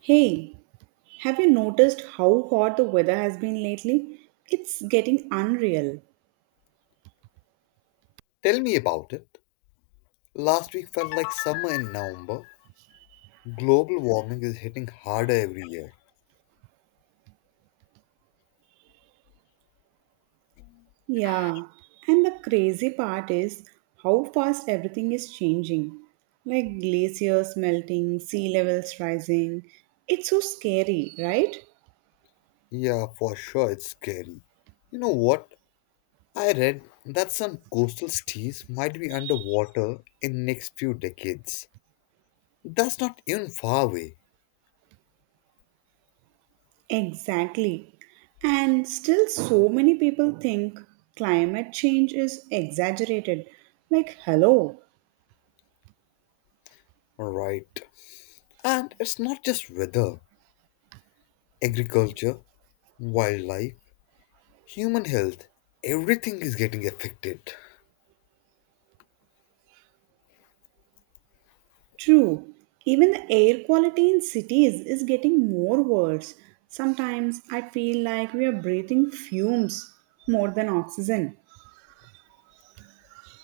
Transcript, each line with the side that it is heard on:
right: Hey, have you noticed how hot the weather has been lately? It's getting unreal.
left: Tell me about it. Last week felt like summer in November. Global warming is hitting harder every year.
right: Yeah, and the crazy part is how fast everything is changing. Like glaciers melting, sea levels rising. It's so scary, right?
left: Yeah, for sure, it's scary. You know what? I read that some coastal cities might be underwater in next few decades. That's not even far away,
right: Exactly. And still, so many people think climate change is exaggerated. Like, hello,
left: right? And it's not just weather. Agriculture, wildlife, human health, everything is getting affected.
right: True, even the air quality in cities is getting more worse. Sometimes I feel like we are breathing fumes more than oxygen.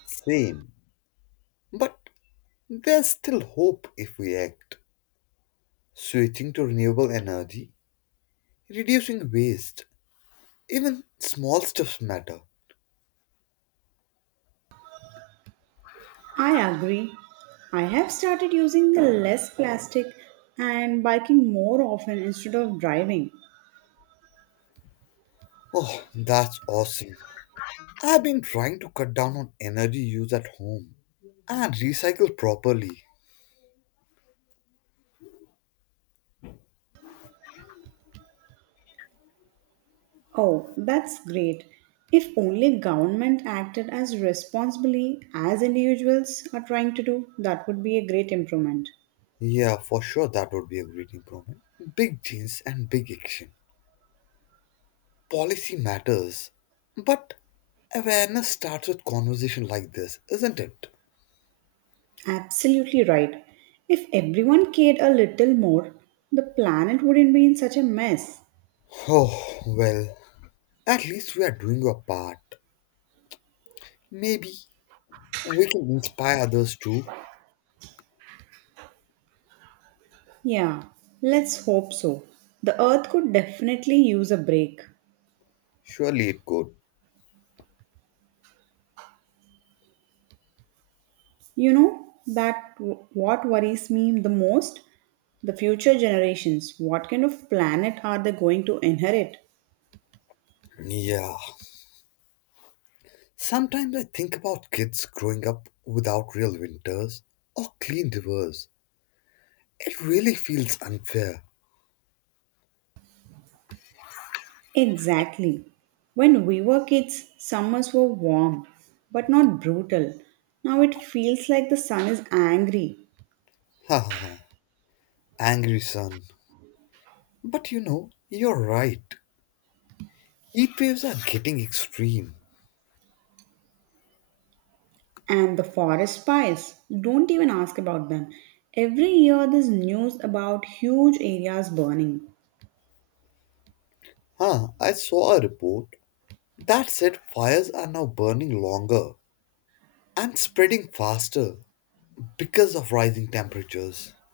left: Same. But there's still hope if we act. Switching to renewable energy, reducing waste. Even small stuff matter.
right: I agree. I have started using the less plastic and biking more often instead of driving.
left: Oh, that's awesome. I've been trying to cut down on energy use at home and recycle properly.
right: Oh, that's great. If only government acted as responsibly as individuals are trying to do, that would be a great improvement.
left: Yeah, for sure that would be a great improvement. Big change and big action. Policy matters. But awareness starts with conversation like this, isn't it?
right: Absolutely right. If everyone cared a little more, the planet wouldn't be in such a mess.
left: Oh, well, at least we are doing our part. Maybe we can inspire others too.
right: Yeah, let's hope so. The earth could definitely use a break.
left: Surely it could.
right: You know, what worries me the most? The future generations. What kind of planet are they going to inherit?
left: Yeah. Sometimes I think about kids growing up without real winters or clean rivers. It really feels unfair.
right: Exactly. When we were kids, summers were warm, but not brutal. Now it feels like the sun is angry.
left: Haha, angry son. But you know, you're right. Heat waves are getting extreme.
right: And the forest fires, don't even ask about them. Every year there's news about huge areas burning.
left: Huh, I saw a report that said fires are now burning longer and spreading faster because of rising temperatures.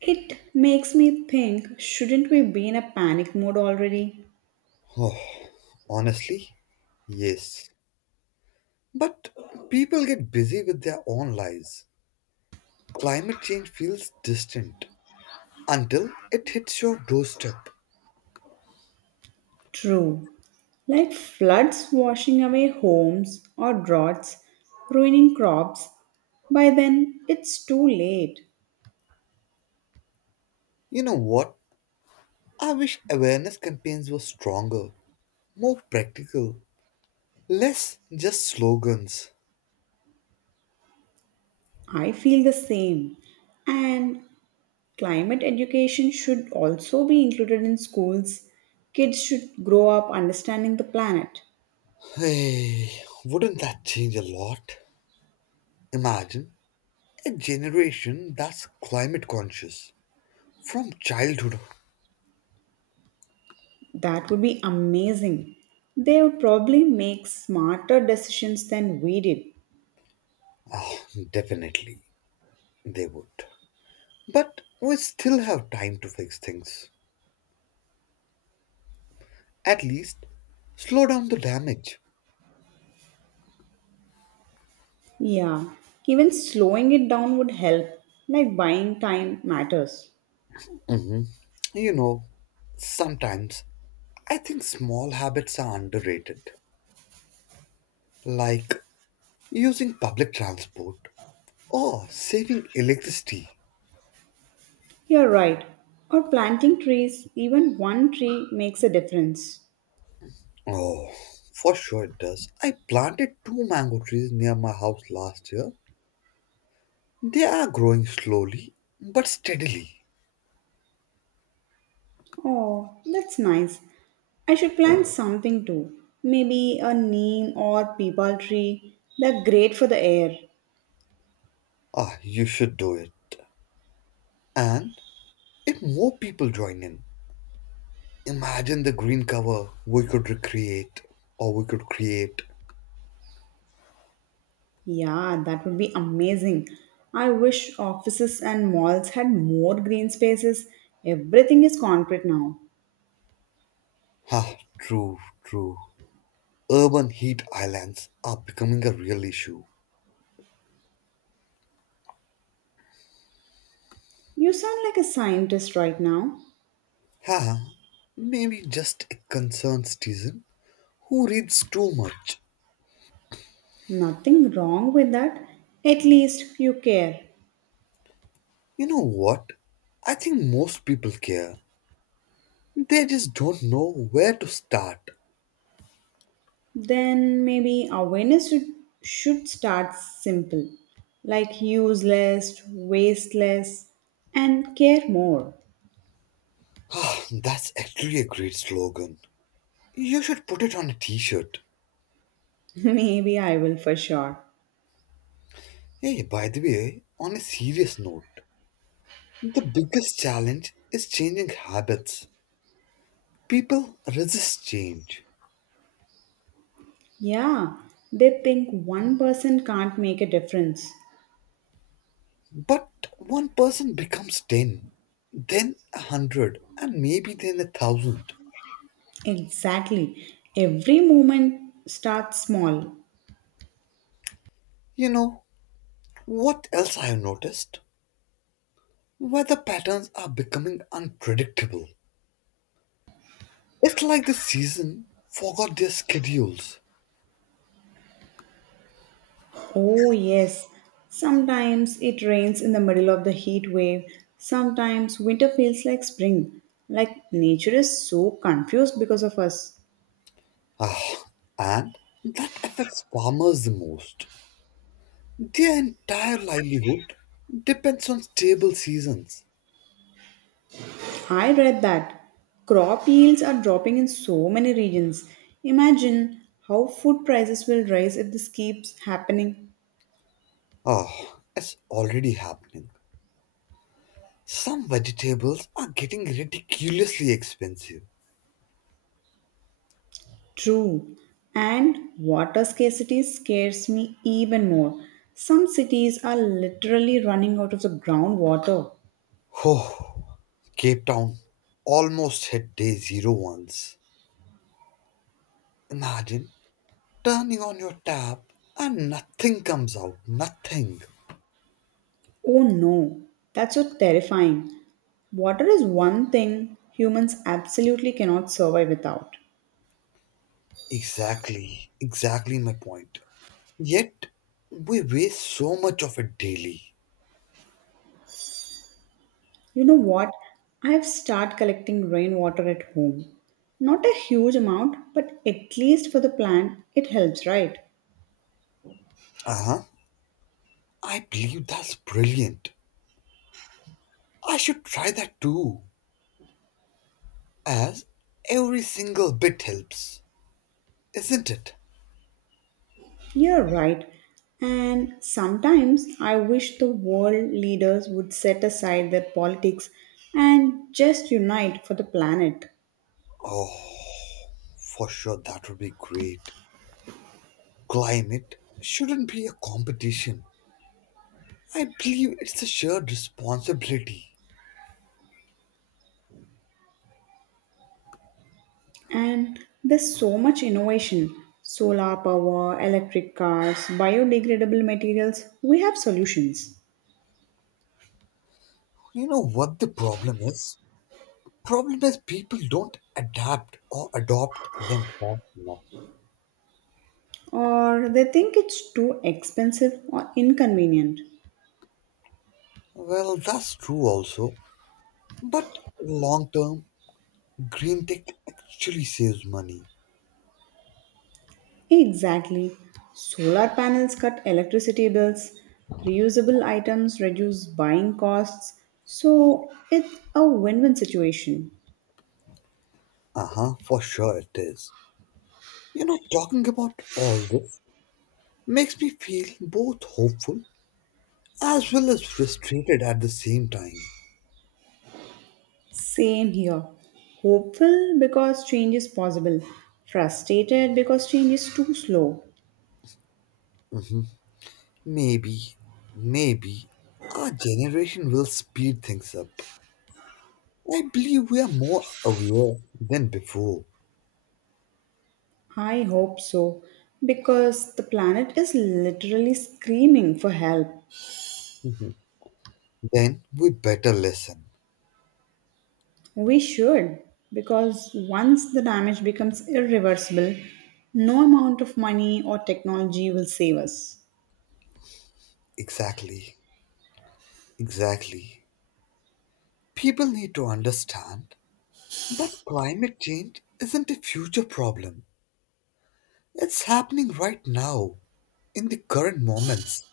right: It makes me think, shouldn't we be in a panic mode already?
left: Oh, honestly, yes. But people get busy with their own lives. Climate change feels distant until it hits your doorstep.
right: True. Like floods washing away homes or droughts ruining crops, by then it's too late.
left: You know what? I wish awareness campaigns were stronger, more practical, less just slogans.
right: I feel the same. And climate education should also be included in schools. Kids should grow up understanding the planet.
left: Hey, wouldn't that change a lot? Imagine a generation that's climate conscious from childhood.
right: That would be amazing. They would probably make smarter decisions than we did.
left: Oh, definitely they would. But we still have time to fix things. At least slow down the damage.
right: Yeah, even slowing it down would help, like buying time matters.
left: Mhm. You know, sometimes I think small habits are underrated, like using public transport or saving electricity.
right: You're right. Or planting trees, even one tree makes a difference.
left: Oh, for sure it does. I planted two mango trees near my house last year. They are growing slowly but steadily.
right: Oh, that's nice. I should plant something too. Maybe a neem or peepal tree. They're great for the air.
left: Ah, you should do it. And if more people join in, imagine the green cover we could recreate or we could create.
right: Yeah, that would be amazing. I wish offices and malls had more green spaces. Everything is concrete now.
left: Ha, true, true. Urban heat islands are becoming a real issue.
right: You sound like a scientist right now.
left: Ha, maybe just a concerned citizen who reads too much.
right: Nothing wrong with that. At least you care.
left: You know what? I think most people care. They just don't know where to start.
right: Then maybe awareness should start simple, like use less, waste less, and care more.
left: Ah, that's actually a great slogan. You should put it on a t shirt.
right: Maybe I will, for sure.
left: Hey, by the way, on a serious note, the biggest challenge is changing habits. People resist change.
right: Yeah, they think one person can't make a difference.
left: But one person becomes 10, then a 100, and maybe then a 1000.
right: Exactly. Every moment starts small.
left: You know, what else I have noticed? Weather patterns are becoming unpredictable. It's like the season forgot their schedules.
right: Oh, yes. Sometimes it rains in the middle of the heat wave. Sometimes winter feels like spring. Like nature is so confused because of us.
left: Ah, and that affects farmers the most. Their entire livelihood depends on stable seasons.
right: I read that crop yields are dropping in so many regions. Imagine how food prices will rise if this keeps happening.
left: Oh, it's already happening. Some vegetables are getting ridiculously expensive.
right: True. And water scarcity scares me even more. Some cities are literally running out of the groundwater.
left: Oh, Cape Town almost hit day zero once. Imagine turning on your tap and nothing comes out. Nothing.
right: Oh no, that's so terrifying. Water is one thing humans absolutely cannot survive without.
left: Exactly, exactly my point. Yet, we waste so much of it daily.
right: You know what? I've started collecting rainwater at home. Not a huge amount, but at least for the plant, it helps, right?
left: Uh huh. I believe that's brilliant. I should try that too, as every single bit helps. Isn't it?
right: You're right. And sometimes I wish the world leaders would set aside their politics and just unite for the planet.
left: Oh, for sure, that would be great. Climate shouldn't be a competition. I believe it's a shared responsibility.
right: And there's so much innovation: solar power, electric cars, biodegradable materials. We have solutions.
left: You know what the problem is? Problem is people don't adapt or adopt them fast enough.
right: Or they think it's too expensive or inconvenient.
left: Well, that's true also. But long term, green tech actually saves money.
right: Exactly. Solar panels cut electricity bills, reusable items reduce buying costs, so it's a win win situation.
left: Uh huh, for sure it is. You know, talking about all this makes me feel both hopeful as well as frustrated at the same time.
right: Same here. Hopeful because change is possible, frustrated because change is too slow.
left: Mhm. Maybe, maybe our generation will speed things up. I believe we are more aware than before.
right: I hope so, because the planet is literally screaming for help.
left: Mhm. Then we better listen.
right: We should, because once the damage becomes irreversible, no amount of money or technology will save us.
left: Exactly, exactly. People need to understand that climate change isn't a future problem. It's happening right now, in the current moments.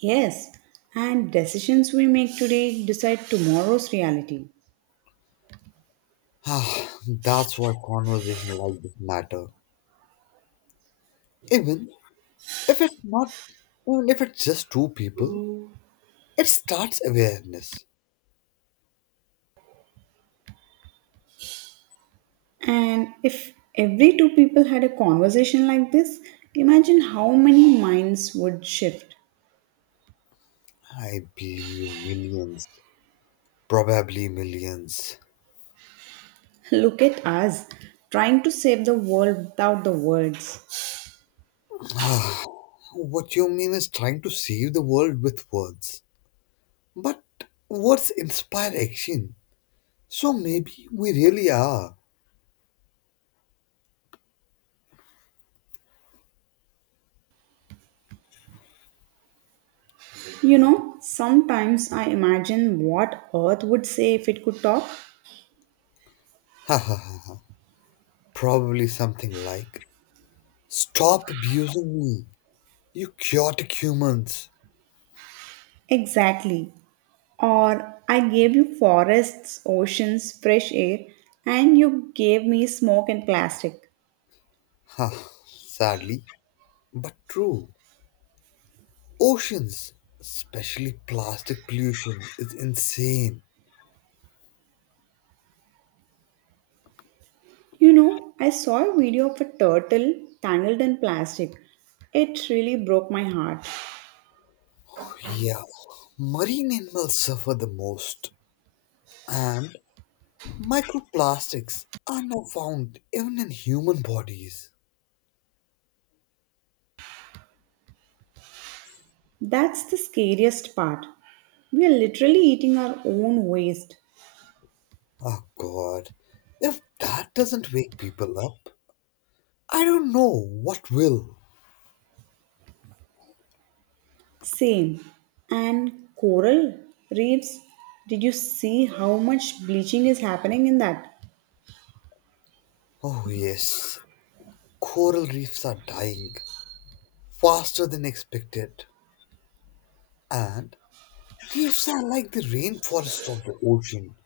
right: Yes, and decisions we make today decide tomorrow's reality.
left: Ah, that's why conversation like this matter. Even If it's not, Even if it's just two people, it starts awareness.
right: And if every two people had a conversation like this, imagine how many minds would shift.
left: I believe millions, probably millions.
right: Look at us, trying to save the world without the words.
left: Ah, what you mean is trying to save the world with words. But words inspire action. So maybe we really are.
right: You know, sometimes I imagine what Earth would say if it could talk.
left: Ha ha ha, ha. Probably something like stop abusing me, you chaotic humans.
right: Exactly. Or, I gave you forests, oceans, fresh air, and you gave me smoke and plastic.
left: Ha, sadly, but true. Oceans, especially plastic pollution, is insane.
right: You know, I saw a video of a turtle tangled in plastic. It really broke my heart.
left: Yeah, marine animals suffer the most, and microplastics are now found even in human bodies.
right: That's the scariest part. We are literally eating our own waste.
left: Oh god, if that doesn't wake people up, I don't know what will.
right: Same. And coral reefs, did you see how much bleaching is happening in that?
left: Oh yes, coral reefs are dying faster than expected, and reefs are like the rainforest of the ocean.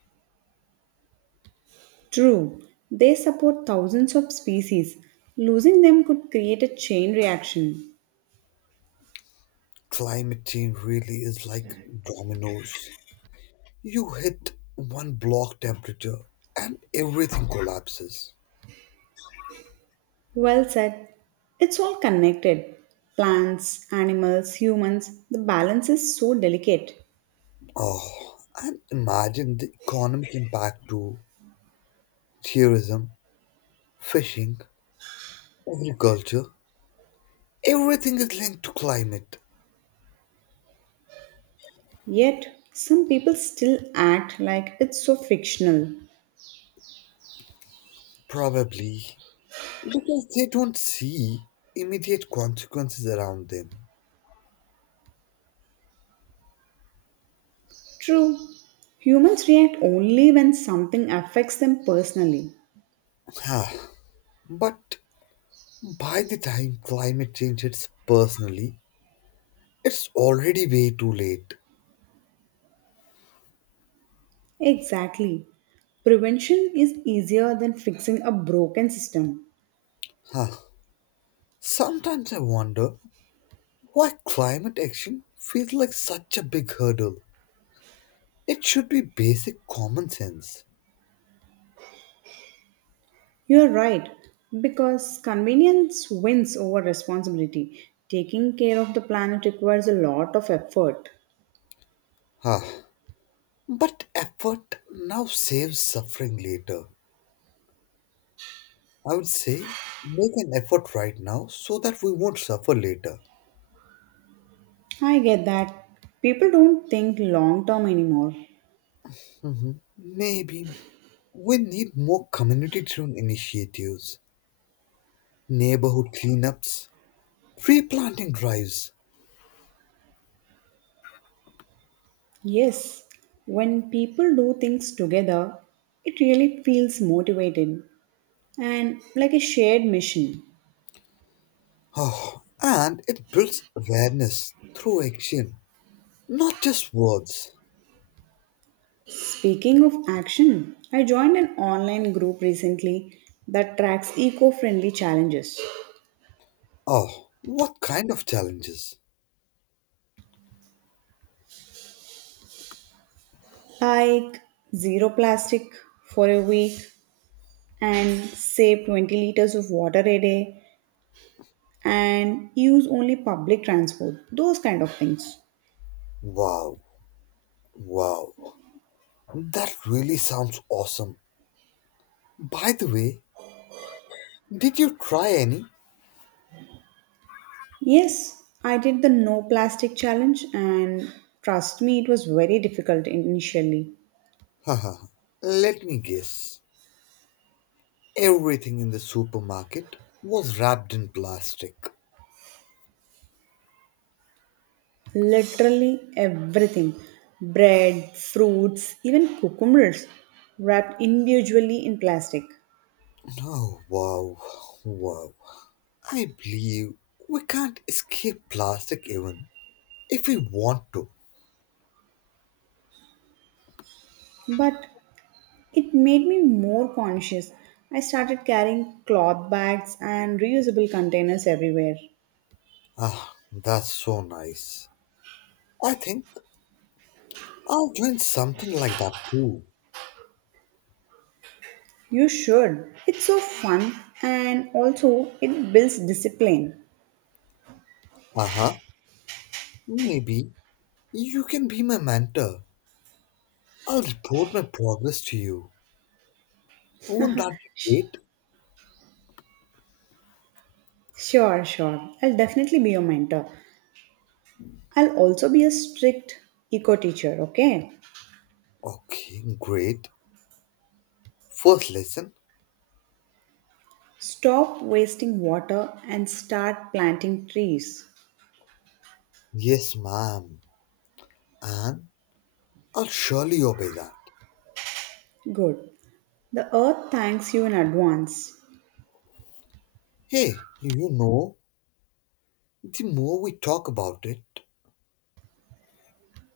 right: True, they support thousands of species. Losing them could create a chain reaction.
left: Climate change really is like dominoes. You hit one block temperature and everything collapses.
right: Well said. It's all connected. Plants, animals, humans, the balance is so delicate.
left: Oh, and imagine the economic impact to tourism, fishing, agriculture. Everything is linked to climate,
right: Yet, some people still act like it's so fictional.
left: probably because they don't see immediate consequences around them.
right: True, humans react only when something affects them personally.
left: Ah, but by the time climate change hits personally, it's already way too late.
right: Exactly. Prevention is easier than fixing a broken system.
left: Huh. Sometimes I wonder why climate action feels like such a big hurdle. It should be basic common sense.
right: You're right, because convenience wins over responsibility. Taking care of the planet requires a lot of effort.
left: Ah, but effort now saves suffering later. I would say make an effort right now so that we won't suffer later.
right: I get that. People don't think long term anymore.
left: Mhm. Maybe we need more community driven initiatives, neighborhood cleanups, tree planting drives.
right: Yes, when people do things together, it really feels motivated and like a shared mission.
left: Oh, and it builds awareness through action, not just words.
right: Speaking of action, I joined an online group recently that tracks eco friendly challenges,
left: Oh, what kind of challenges?
right: like zero plastic for a week and save 20 liters of water a day and use only public transport, those kind of things.
left: Wow, wow. That really sounds awesome. By the way, did you try any?
right: Yes, I did the no plastic challenge, and trust me, it was very difficult initially.
left: Haha, let me guess. Everything in the supermarket was wrapped in plastic.
right: Literally everything, bread, fruits, even cucumbers wrapped individually in plastic.
left: Oh, wow, wow. I believe we can't escape plastic even if we want to.
right: But it made me more conscious. I started carrying cloth bags and reusable containers everywhere.
left: Ah, that's so nice. I think I'll join something like that too.
right: You should. It's so fun and also it builds discipline.
left: Uh huh. Maybe you can be my mentor. I'll report my progress to you. Won't that be great?
right: Sure, sure. I'll definitely be your mentor. I'll also be a strict eco teacher, okay?
left: Okay, great. First lesson?
right: Stop wasting water and start planting trees.
left: Yes, ma'am. And I'll surely obey that.
right: Good. The earth thanks you in advance.
left: Hey, you know, the more we talk about it,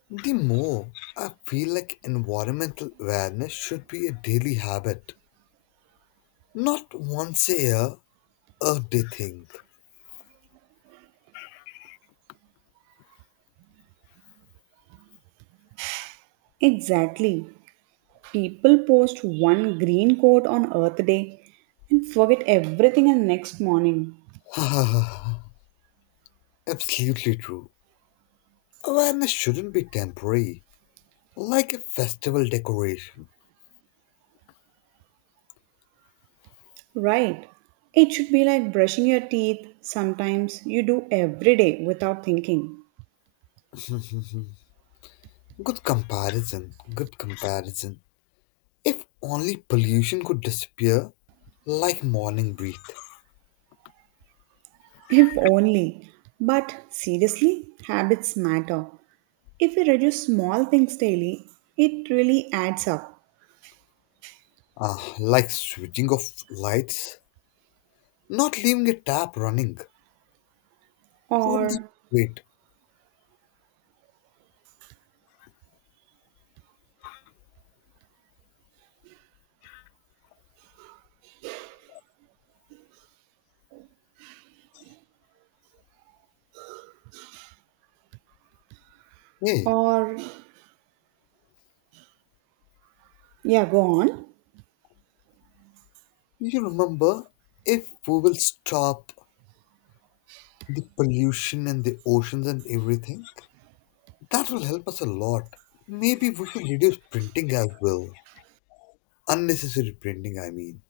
left: the more I feel like environmental awareness should be a daily habit, not once a year, a day thing.
right: Exactly. People post one green coat on Earth Day and forget everything on next morning.
left: Ah, absolutely true. Awareness shouldn't be temporary, like a festival decoration.
right: Right. It should be like brushing your teeth, sometimes you do every day without thinking.
left: Good comparison, good comparison. If only pollution could disappear like morning breath,
right: If only. But seriously, habits matter. If we reduce small things daily, it really adds up.
left: ah, like switching off lights, not leaving a tap running. Wouldn't it
right: Or,
left: be great? Hey,
right: or, yeah, go on.
left: you remember if we will stop the pollution and the oceans and everything, that will help us a lot. Maybe we should reduce printing as well. Unnecessary printing, I mean.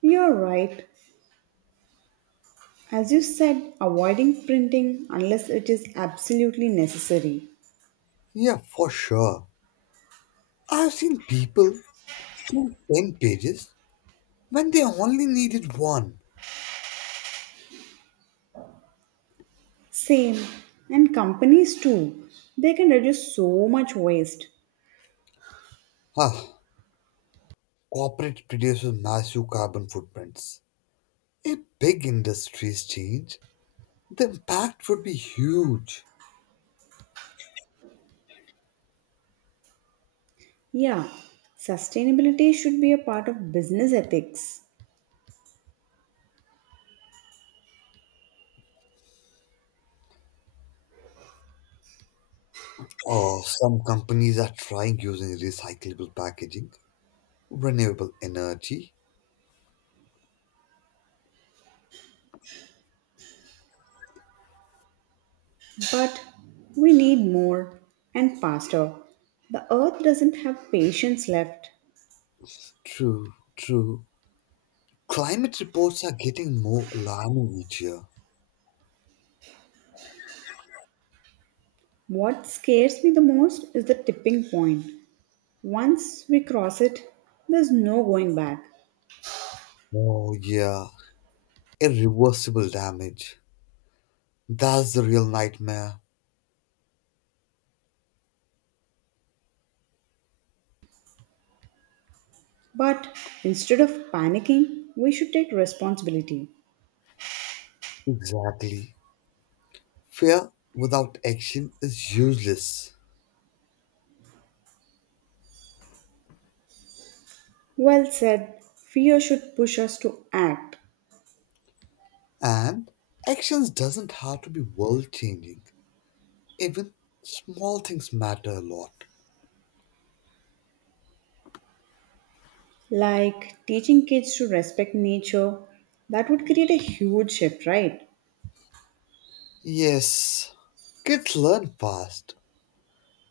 right: You're right. As you said, avoiding printing unless it is absolutely necessary.
left: Yeah, for sure. I've seen people print 10 pages when they only needed one.
right: Same. And companies too. They can reduce so much waste.
left: Ah, corporate produces massive carbon footprints. If big industries change, the impact would be huge.
right: Yeah, sustainability should be a part of business ethics,
left: Oh, some companies are trying using recyclable packaging, renewable energy.
right: but we need more and faster. The earth doesn't have patience left.
left: True, true. Climate reports are getting more alarming each year.
right: What scares me the most is the tipping point. Once we cross it, there's no going back.
left: Oh, yeah, irreversible damage. That's the real nightmare.
right: But instead of panicking, we should take responsibility.
left: Exactly. Fear without action is useless.
right: Well said, fear should push us to act,
left: And actions doesn't have to be world changing. Even small things matter a lot.
right: like teaching kids to respect nature. That would create a huge shift, right?
left: Yes, kids learn fast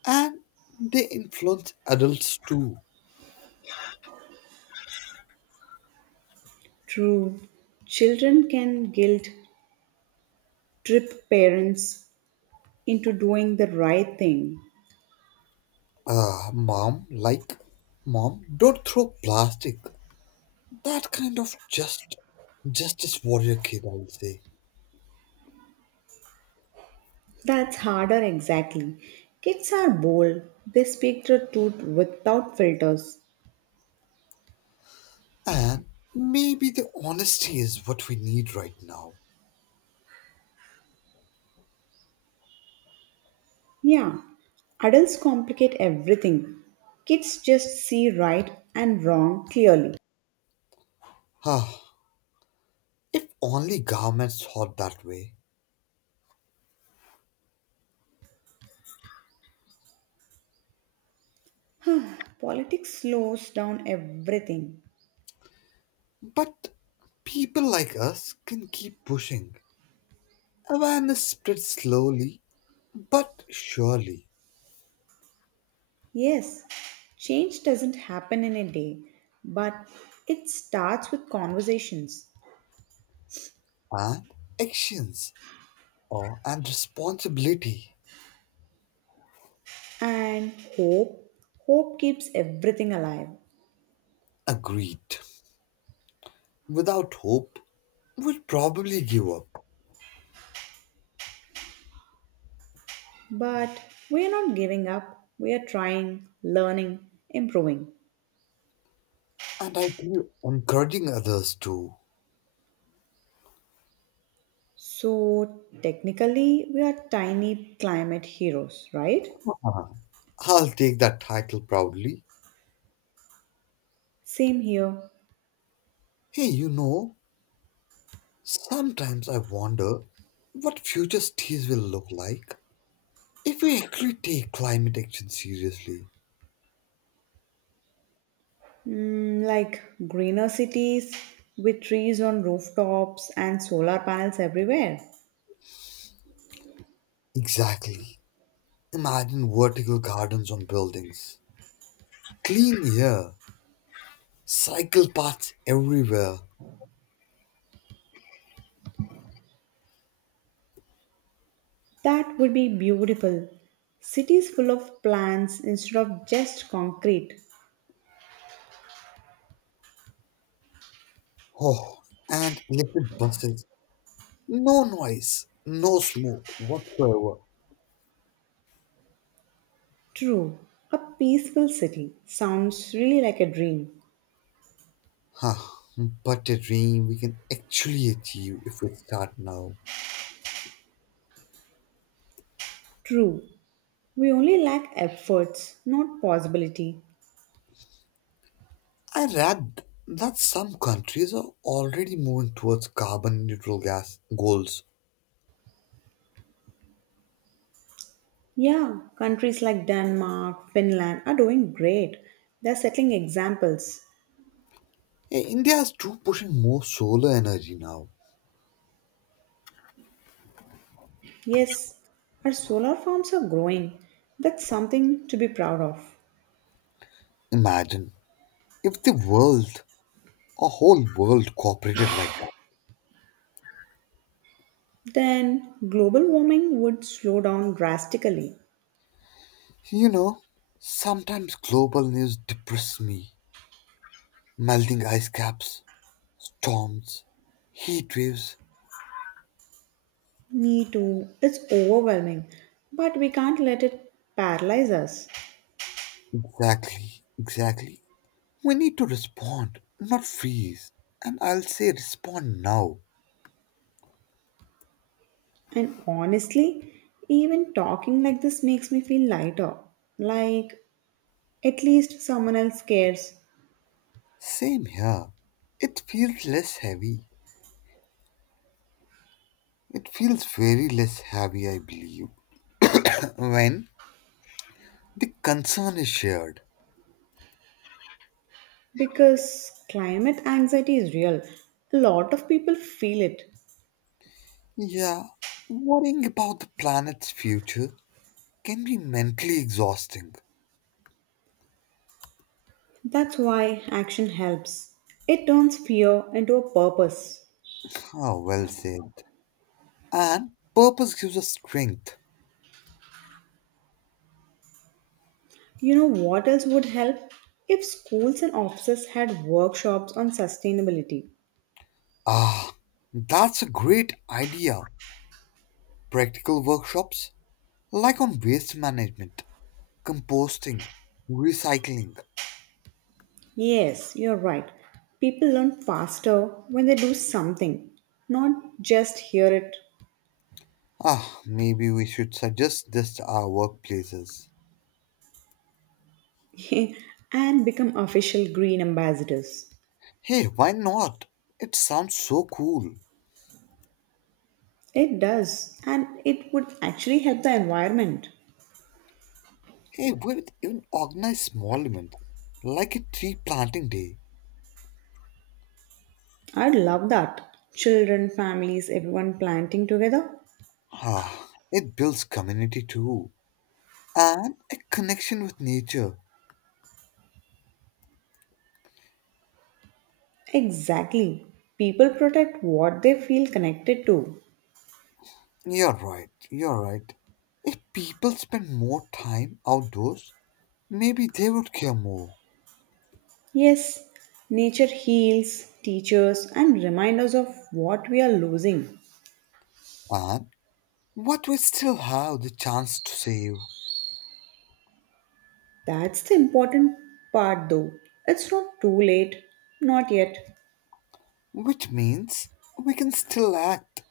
left: and they influence adults too.
right: True. Children can guilt trip parents into doing the right thing.
left: Mom, like mom, don't throw plastic. That kind of just justice warrior kid, I will say.
right: That's harder, exactly. Kids are bold, they speak the truth without filters.
left: And maybe the honesty is what we need right now.
right: Yeah, adults complicate everything. Kids just see right and wrong clearly.
left: Huh. If only governments thought that way.
right: Politics slows down everything.
left: But people like us can keep pushing. Awareness spreads slowly but surely,
right: Yes, change doesn't happen in a day, but it starts with conversations.
left: and actions or and responsibility
right: And hope. Hope keeps everything alive.
left: agreed. Without hope, we'd probably give up.
right: But we are not giving up, we are trying, learning, improving.
left: And I feel encouraging others to.
right: So, technically, we are tiny climate heroes, right?
left: I'll take that title proudly.
right: Same here.
left: Hey, you know, sometimes I wonder what future cities will look like if we actually take climate action seriously.
right: Mm, like greener cities with trees on rooftops and solar panels everywhere.
left: Exactly. Imagine vertical gardens on buildings, clean air, cycle paths everywhere.
right: That would be beautiful. Cities full of plants instead of just concrete.
left: Oh, and electric buses. No noise, no smoke whatsoever.
right: True, a peaceful city sounds really like a dream.
left: Huh. But a dream we can actually achieve if we start now.
right: True, we only lack efforts, not possibility.
left: I read that some countries are already moving towards carbon neutral gas goals.
right: Yeah, countries like Denmark, Finland are doing great. They're setting examples.
left: Hey, India is too pushing more solar energy now.
right: Yes, our solar farms are growing. That's something to be proud of.
left: Imagine if the world, a whole world cooperated like that.
right: Then global warming would slow down drastically.
left: You know, sometimes global news depresses me. Melting ice caps, storms, heat waves.
right: Me too. It's overwhelming, but we can't let it paralyze us.
left: Exactly, exactly. We need to respond, not freeze. And I'll say respond now.
right: And honestly, even talking like this makes me feel lighter. Like, at least someone else cares.
left: Same here. It feels less heavy. It feels very less heavy, I believe, when the concern is shared.
right: Because climate anxiety is real. A lot of people feel it.
left: Yeah, worrying about the planet's future can be mentally exhausting.
right: That's why action helps. It turns fear into a purpose.
left: Ah, well said. And purpose gives us strength.
right: You know what else would help? If schools and offices had workshops on sustainability.
left: Ah, that's a great idea. Practical workshops like on waste management, composting, recycling.
right: Yes, you're right. People learn faster when they do something, not just hear it.
left: Ah, maybe we should suggest this to our workplaces.
right: And become official green ambassadors.
left: Hey, why not? It sounds so cool.
right: It does, and it would actually help the environment.
left: Hey, we could even organize small events like a tree planting day.
right: I love that. Children, families, everyone planting together.
left: Ah, it builds community too and a connection with nature.
right: Exactly. People protect what they feel connected to.
left: You're right, you're right. If people spend more time outdoors, maybe they would care more.
right: Yes, nature heals, teaches, and reminds us of what we are losing.
left: And what we still have the chance to save,
right: That's the important part, though. It's not too late. Not yet.
left: which means we can still act,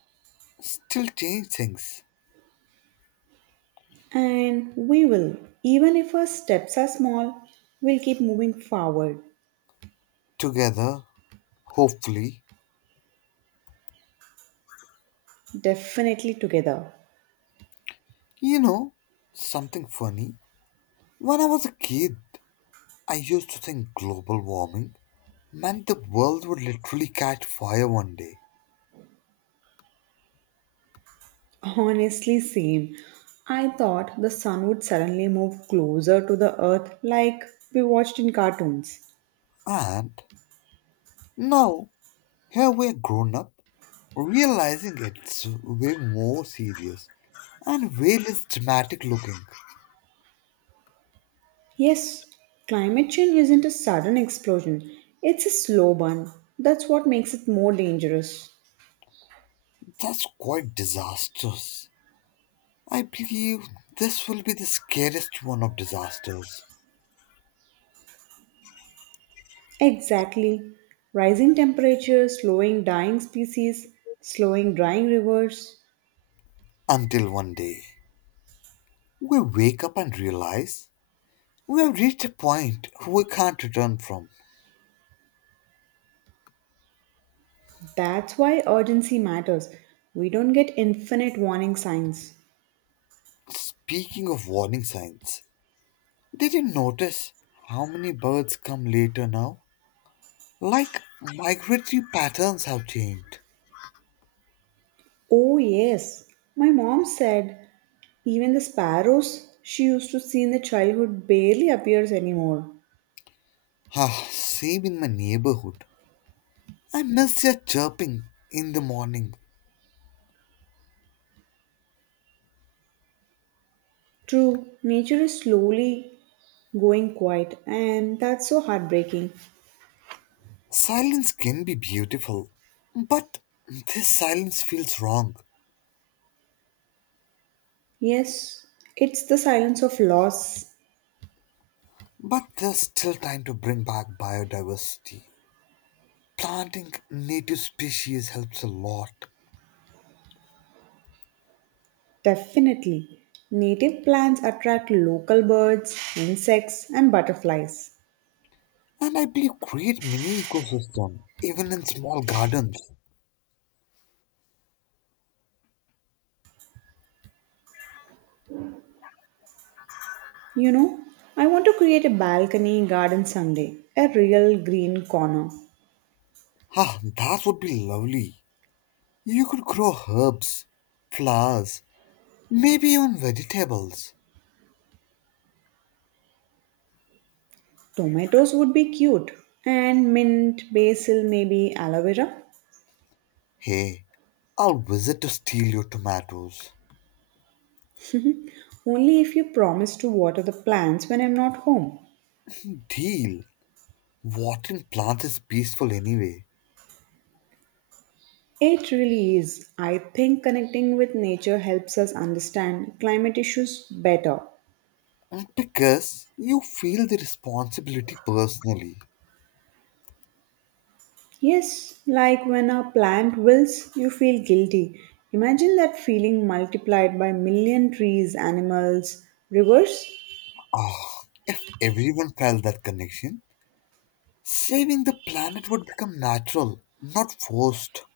left: still change things.
right: And we will, even if our steps are small, we'll keep moving forward,
left: Together, hopefully.
right: definitely together.
left: You know, something funny. When I was a kid, I used to think global warming meant the world would literally catch fire one day.
right: Honestly, same. I thought the sun would suddenly move closer to the earth, like we watched in cartoons.
left: And now, here we're grown up realizing it's way more serious and way less dramatic looking.
right: Yes, climate change isn't a sudden explosion, it's a slow burn. That's what makes it more dangerous.
left: That's quite disastrous. I believe this will be the scariest one of disasters.
right: Exactly. Rising temperatures, slowing dying species, slowing drying rivers.
left: Until one day, we wake up and realize we have reached a point we can't return from.
right: That's why urgency matters. We don't get infinite warning signs.
left: Speaking of warning signs, did you notice how many birds come later now? Like migratory patterns have changed.
right: Oh, yes. My mom said even the sparrows she used to see in the childhood barely appears anymore.
left: Ah, same in my neighborhood. I miss their chirping in the morning.
right: True, nature is slowly going quiet, and that's so heartbreaking.
left: Silence can be beautiful, but this silence feels wrong.
right: Yes, it's the silence of loss,
left: But there's still time to bring back biodiversity. Planting native species helps a lot.
right: definitely. Native plants attract local birds, insects, and butterflies.
left: And I believe create mini ecosystem, even in small gardens.
right: You know, I want to create a balcony garden someday, a real green corner.
left: Ah, that would be lovely. You could grow herbs, flowers, maybe even vegetables.
right: Tomatoes would be cute, and mint, basil, maybe aloe vera.
left: Hey, I'll visit to steal your tomatoes.
right: Only if you promise to water the plants when I'm not home.
left: Deal. Watering plants is peaceful anyway.
right: It really is. I think connecting with nature helps us understand climate issues better.
left: And because you feel the responsibility personally.
right: Yes, like when a plant wilts, you feel guilty. Imagine that feeling multiplied by million trees, animals, rivers.
left: Ah, if everyone felt that connection, saving the planet would become natural, not forced.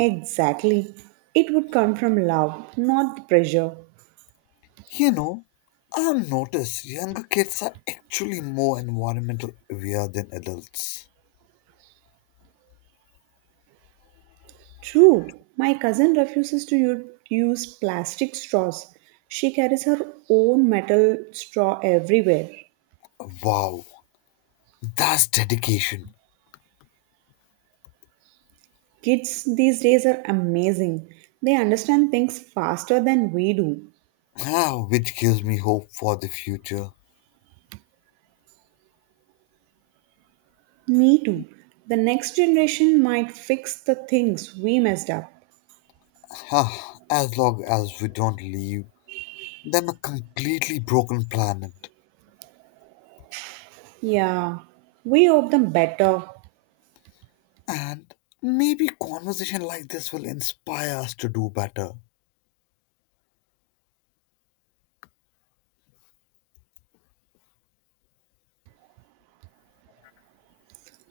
right: Exactly. It would come from love, not the pressure.
left: You know, I've noticed younger kids are actually more environmental aware than adults.
right: True, my cousin refuses to use plastic straws. She carries her own metal straw everywhere.
left: Wow, that's dedication.
right: Kids these days are amazing. They understand things faster than we do.
left: Ah, which gives me hope for the future.
right: Me too. The next generation might fix the things we messed up.
left: Ah, as long as we don't leave than a completely broken planet.
right: Yeah, we hope them better.
left: And maybe conversation like this will inspire us to do better.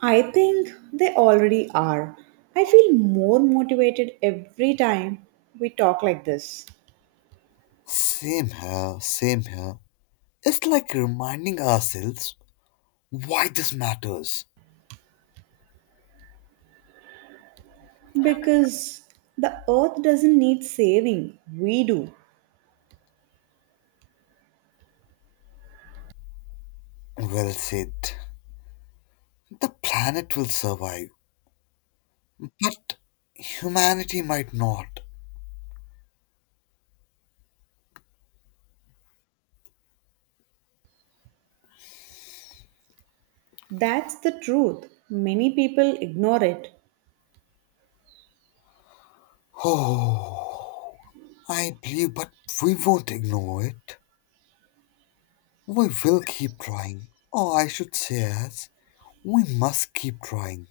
right: I think they already are. I feel more motivated every time we talk like this,
left: Same here, same here. It's like reminding ourselves why this matters.
right: because the earth doesn't need saving, we do.
left: Well said. The planet will survive, but humanity might not.
right: That's the truth. Many people ignore it.
left: Oh, I believe, but we won't ignore it. We will keep trying. Or I should say, as we must keep trying.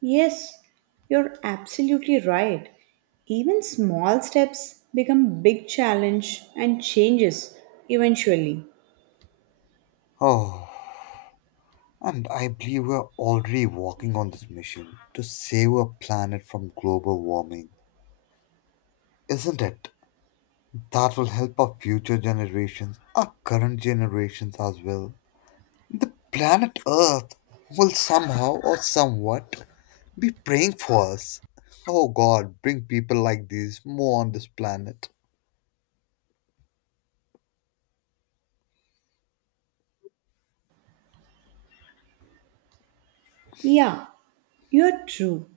right: Yes, you're absolutely right. Even small steps become big challenge and changes eventually.
left: Oh, and I believe we're already working on this mission to save our planet from global warming, isn't it? That will help our future generations, our current generations as well. The planet Earth will somehow or somewhat be praying for us. Oh God, bring people like these more on this planet.
right: Yeah, you're true.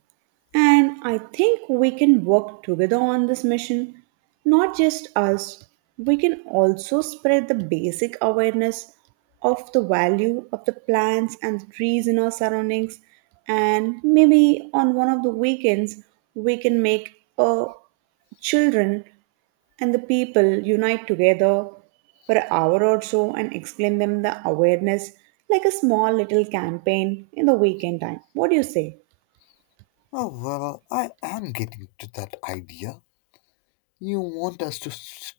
right: And I think we can work together on this mission. Not just us, we can also spread the basic awareness of the value of the plants and the trees in our surroundings. And maybe on one of the weekends, we can make a children and the people unite together for an hour or so and explain them the awareness, like a small little campaign in the weekend time. What do you say?
left: Oh well, I am getting to that idea. You want us to s-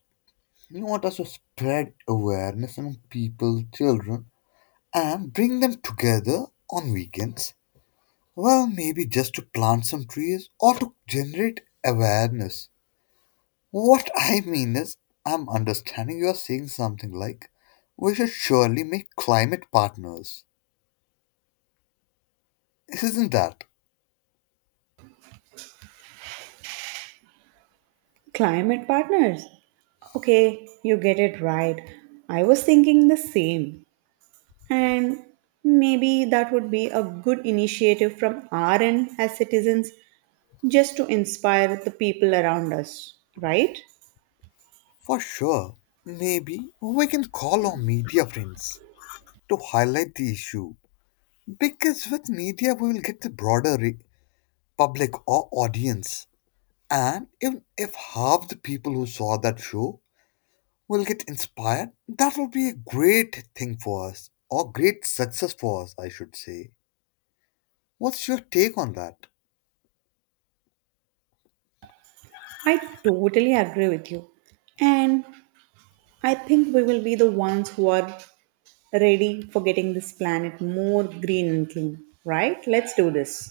left: you want us to spread awareness among people, children, and bring them together on weekends. Well, maybe just to plant some trees or to generate awareness. What I mean is, I'm understanding you're saying something like, we should surely make climate partners. Isn't that?
right: Climate partners. Okay, you get it right. I was thinking the same. And maybe that would be a good initiative from our end as citizens, just to inspire the people around us, right?
left: For sure. Maybe we can call our media friends to highlight the issue. Because with media, we will get the broader public or audience. And even if half the people who saw that show will get inspired, that will be a great thing for us or great success for us, I should say. What's your take on that?
right: I totally agree with you. And I think we will be the ones who are ready for getting this planet more green and clean, right? Let's do this.